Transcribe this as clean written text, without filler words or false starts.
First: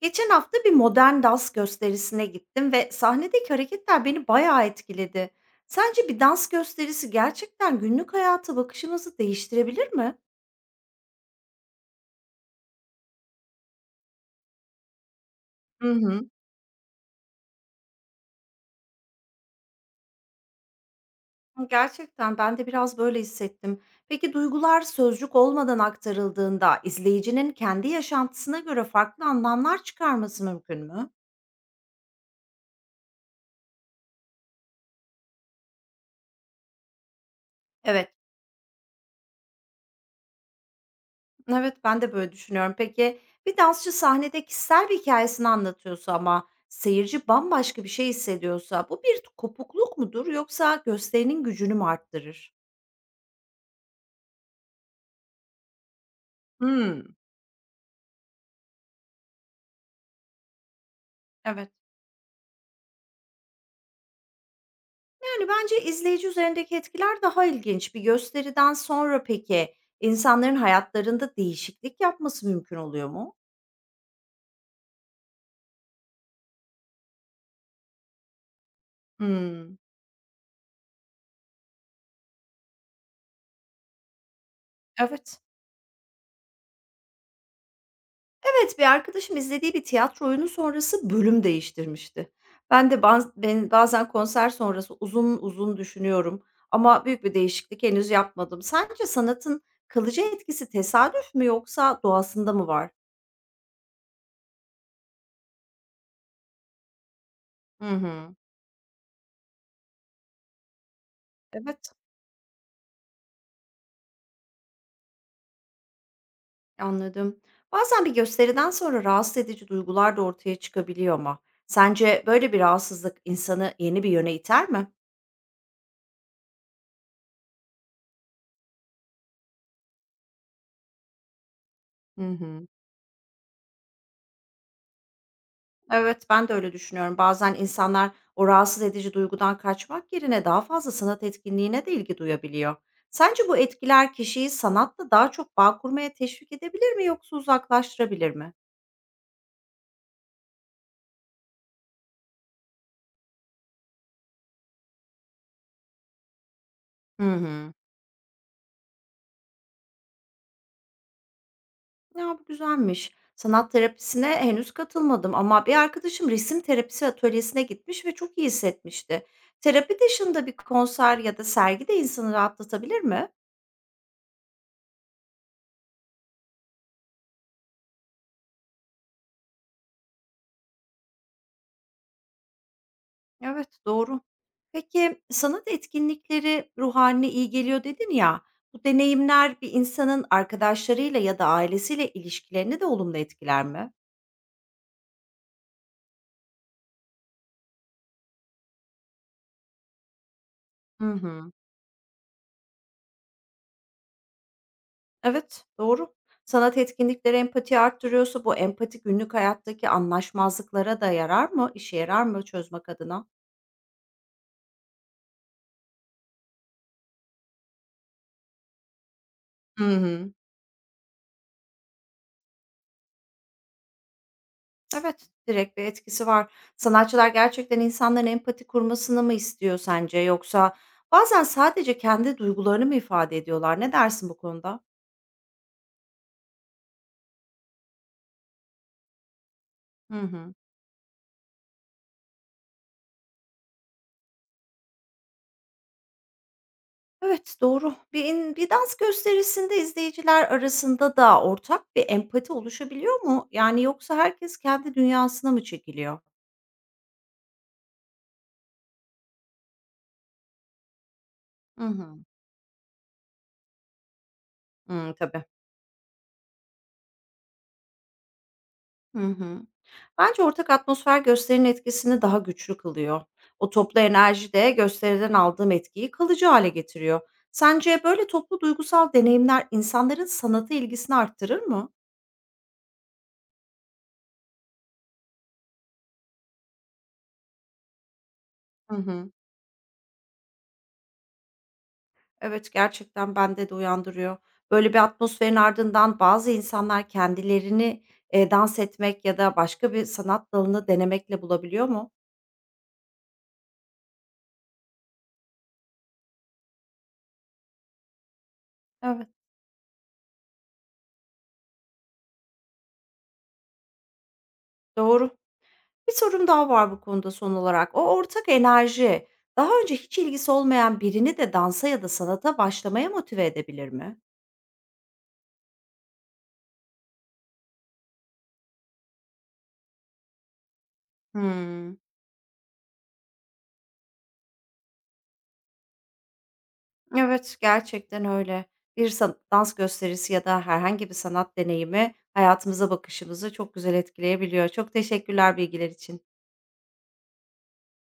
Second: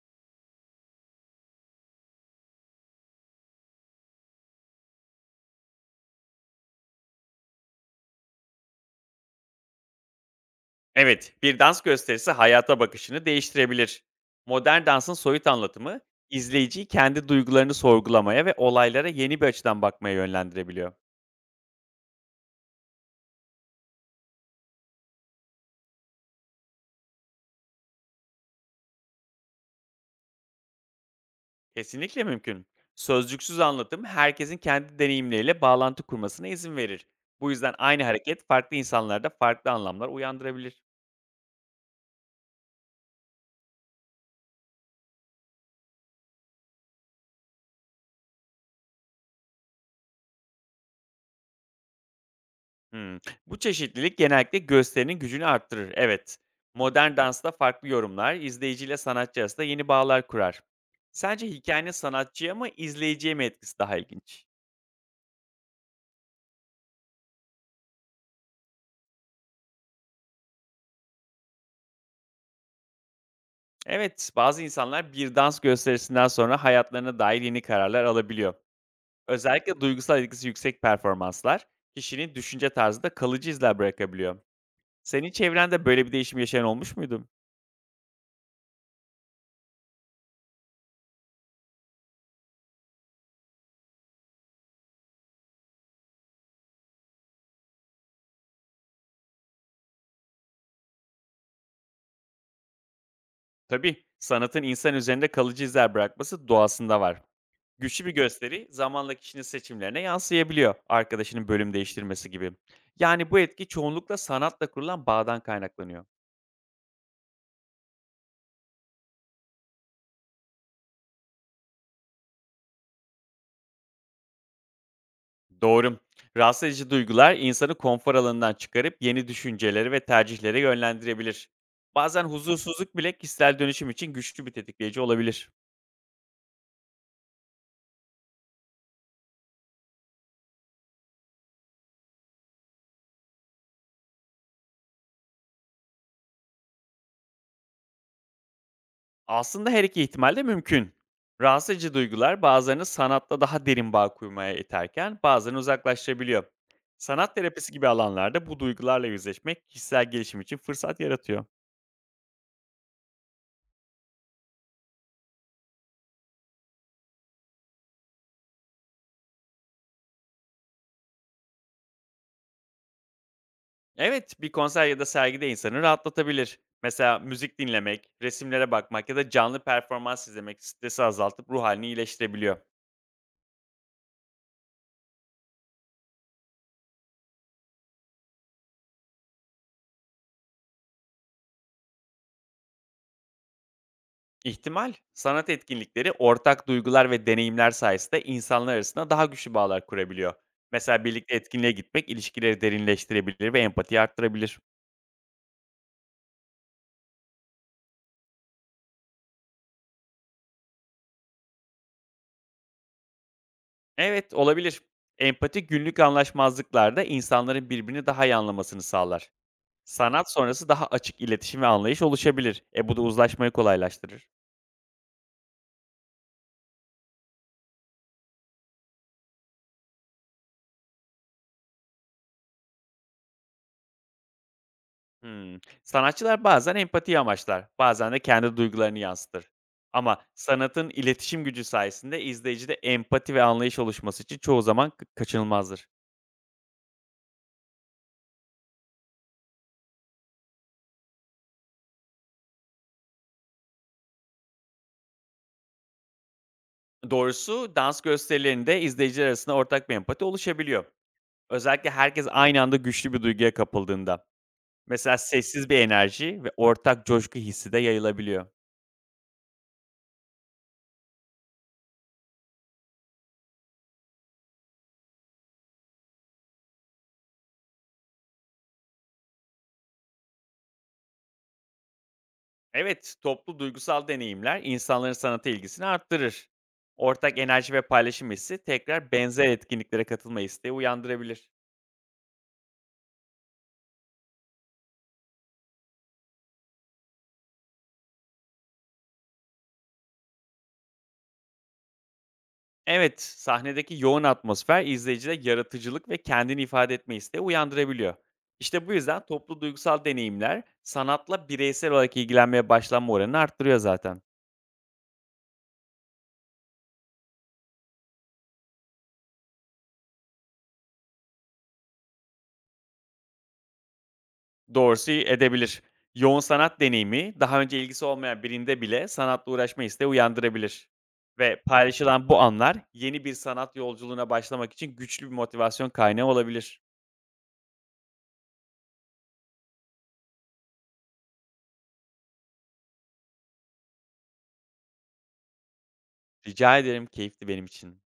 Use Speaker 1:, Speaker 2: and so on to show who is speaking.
Speaker 1: Geçen hafta bir modern dans gösterisine gittim ve sahnedeki hareketler beni bayağı etkiledi. Sence bir dans gösterisi gerçekten günlük hayata bakışımızı değiştirebilir mi?
Speaker 2: Evet, bir dans gösterisi hayata bakışını değiştirebilir. Modern dansın soyut
Speaker 1: Hı
Speaker 2: anlatımı,
Speaker 1: hı.
Speaker 2: izleyiciyi kendi duygularını sorgulamaya ve olaylara yeni bir açıdan bakmaya yönlendirebiliyor.
Speaker 1: Gerçekten ben de biraz böyle hissettim. Peki, duygular sözcük olmadan aktarıldığında izleyicinin kendi yaşantısına göre farklı anlamlar çıkarması mümkün mü?
Speaker 2: Kesinlikle mümkün. Sözcüksüz anlatım herkesin kendi deneyimleriyle bağlantı kurmasına izin verir. Bu yüzden aynı
Speaker 1: Evet.
Speaker 2: hareket farklı insanlarda farklı anlamlar uyandırabilir.
Speaker 1: Evet, ben de böyle düşünüyorum. Peki, bir dansçı sahnede kişisel bir hikâyesini anlatıyorsa ama seyirci bambaşka bir şey hissediyorsa bu bir kopukluk mudur yoksa gösterinin gücünü mü arttırır?
Speaker 2: Hımm. Bu çeşitlilik genellikle gösterinin gücünü arttırır, evet.
Speaker 1: Hımm,
Speaker 2: Modern dansta farklı yorumlar, izleyiciyle sanatçı arasında yeni bağlar kurar. Sence
Speaker 1: evet.
Speaker 2: hikâyenin sanatçıya mı, izleyiciye mi etkisi daha ilginç?
Speaker 1: Yani, bence izleyici üzerindeki etkiler daha ilginç. Bir gösteriden sonra peki insanların hayatlarında değişiklik yapması mümkün oluyor mu?
Speaker 2: Evet, bazı insanlar bir dans gösterisinden sonra hayatlarına dair yeni kararlar alabiliyor.
Speaker 1: Hımm,
Speaker 2: Özellikle duygusal etkisi yüksek performanslar, kişinin düşünce tarzında kalıcı izler bırakabiliyor. Senin
Speaker 1: evet.
Speaker 2: çevrende böyle bir değişim yaşayan olmuş muydu?
Speaker 1: Evet, bir arkadaşım izlediği bir tiyatro oyunu sonrası bölüm değiştirmişti. Ben de ben bazen konser sonrası uzun uzun düşünüyorum ama büyük bir değişiklik henüz yapmadım. Sence sanatın kalıcı etkisi tesadüf mü yoksa doğasında mı var?
Speaker 2: Tabii, sanatın insan üzerinde kalıcı izler bırakması doğasında var.
Speaker 1: Hı
Speaker 2: Güçlü bir
Speaker 1: hı.
Speaker 2: gösteri zamanla kişinin seçimlerine yansıyabiliyor, arkadaşının bölüm
Speaker 1: Evet,
Speaker 2: değiştirmesi gibi. Yani bu etki çoğunlukla sanatla kurulan bağdan kaynaklanıyor.
Speaker 1: anladım. Bazen bir gösteriden sonra rahatsız edici duygular da ortaya çıkabiliyor ama sence böyle bir rahatsızlık insanı yeni bir yöne iter mi?
Speaker 2: Doğru. Rahatsız edici duygular insanı konfor alanından çıkarıp yeni düşünceleri ve tercihlere yönlendirebilir. Bazen
Speaker 1: Hı hı.
Speaker 2: huzursuzluk bile kişisel dönüşüm için güçlü bir tetikleyici olabilir.
Speaker 1: Evet, ben de öyle düşünüyorum. Bazen insanlar o rahatsız edici duygudan kaçmak yerine daha fazla sanat etkinliğine de ilgi duyabiliyor. Sence bu etkiler kişiyi sanatla daha çok bağ kurmaya teşvik edebilir mi yoksa uzaklaştırabilir mi?
Speaker 2: Aslında her iki ihtimal de mümkün. Rahatsız edici duygular bazılarını sanatla daha derin bağ kurmaya iterken bazılarını uzaklaştırabiliyor.
Speaker 1: Hı
Speaker 2: Sanat terapisi
Speaker 1: hı.
Speaker 2: gibi alanlarda bu duygularla yüzleşmek kişisel gelişim için fırsat yaratıyor.
Speaker 1: Ya, bu güzelmiş. Sanat terapisine henüz katılmadım ama bir arkadaşım resim terapisi atölyesine gitmiş ve çok iyi hissetmişti. Terapi dışında bir konser ya da sergi de insanı rahatlatabilir mi?
Speaker 2: Evet, bir konser ya da sergide insanı rahatlatabilir. Mesela müzik dinlemek, resimlere bakmak ya da canlı performans izlemek stresi azaltıp ruh halini iyileştirebiliyor.
Speaker 1: Evet, doğru. Peki, sanat etkinlikleri ruh hâline iyi geliyor dedin ya, bu deneyimler bir insanın arkadaşlarıyla ya da ailesiyle ilişkilerini de olumlu etkiler mi?
Speaker 2: İhtimal. Sanat etkinlikleri ortak duygular ve deneyimler sayesinde insanlar arasında daha güçlü bağlar kurabiliyor. Mesela
Speaker 1: Hı
Speaker 2: birlikte
Speaker 1: hı.
Speaker 2: etkinliğe gitmek ilişkileri derinleştirebilir ve empatiyi arttırabilir.
Speaker 1: Evet, doğru. Sanat etkinlikleri empati arttırıyorsa bu empati günlük hayattaki anlaşmazlıklara da yarar mı? İşe yarar mı çözmek adına?
Speaker 2: Evet, olabilir. Empati günlük anlaşmazlıklarda insanların birbirini daha iyi anlamasını sağlar.
Speaker 1: Hı
Speaker 2: Sanat
Speaker 1: hı.
Speaker 2: sonrası daha açık iletişim ve anlayış oluşabilir. E bu da uzlaşmayı kolaylaştırır.
Speaker 1: Evet, direkt bir etkisi var. Sanatçılar gerçekten insanların empati kurmasını mı istiyor sence yoksa bazen sadece kendi duygularını mı ifade ediyorlar? Ne dersin bu konuda?
Speaker 2: Hımm. Sanatçılar bazen empatiyi amaçlar, bazen de kendi duygularını yansıtır. Ama
Speaker 1: Hı hı.
Speaker 2: sanatın iletişim gücü sayesinde izleyicide empati ve anlayış oluşması için çoğu zaman kaçınılmazdır.
Speaker 1: Evet, doğru. Bir dans gösterisinde izleyiciler arasında da ortak bir empati oluşabiliyor mu? Yani, yoksa herkes kendi dünyasına mı çekiliyor?
Speaker 2: Doğrusu dans gösterilerinde izleyiciler arasında ortak bir empati oluşabiliyor.
Speaker 1: Hı
Speaker 2: Özellikle
Speaker 1: hı.
Speaker 2: herkes aynı anda güçlü bir duyguya kapıldığında.
Speaker 1: Hımm,
Speaker 2: Mesela
Speaker 1: tabii.
Speaker 2: sessiz bir enerji ve ortak coşku hissi de yayılabiliyor.
Speaker 1: Hı hı. Bence ortak atmosfer gösterinin etkisini daha güçlü kılıyor. O toplu enerji de gösteriden aldığım etkiyi kalıcı hale getiriyor. Sence böyle toplu duygusal deneyimler insanların sanata ilgisini arttırır mı?
Speaker 2: Evet, toplu duygusal deneyimler insanların sanata ilgisini arttırır. Ortak enerji ve paylaşım hissi
Speaker 1: Hı
Speaker 2: tekrar
Speaker 1: hı.
Speaker 2: benzer etkinliklere katılma isteği uyandırabilir.
Speaker 1: Evet, gerçekten bende de uyandırıyor. Böyle bir atmosferin ardından bazı insanlar kendilerini, dans etmek ya da başka bir sanat dalını denemekle bulabiliyor mu?
Speaker 2: Evet, sahnedeki yoğun atmosfer izleyicide yaratıcılık ve kendini ifade etme isteği uyandırabiliyor. İşte bu yüzden
Speaker 1: Evet,
Speaker 2: toplu duygusal deneyimler sanatla bireysel olarak ilgilenmeye başlanma oranını arttırıyor zaten.
Speaker 1: doğru. Bir sorum daha var bu konuda son olarak. O ortak enerji, daha önce hiç ilgisi olmayan birini de dansa ya da sanata başlamaya motive edebilir mi?
Speaker 2: Dorsey edebilir. Yoğun sanat deneyimi, daha önce ilgisi olmayan birinde bile sanatla uğraşma isteği uyandırabilir. Ve
Speaker 1: Hımm.
Speaker 2: paylaşılan bu anlar yeni bir sanat yolculuğuna başlamak için güçlü bir motivasyon kaynağı olabilir.
Speaker 1: Evet, gerçekten öyle. Bir san dans gösterisi ya da herhangi bir sanat deneyimi hayatımıza bakışımızı çok güzel etkileyebiliyor. Çok teşekkürler bilgiler için.
Speaker 2: Rica ederim, keyifli benim için.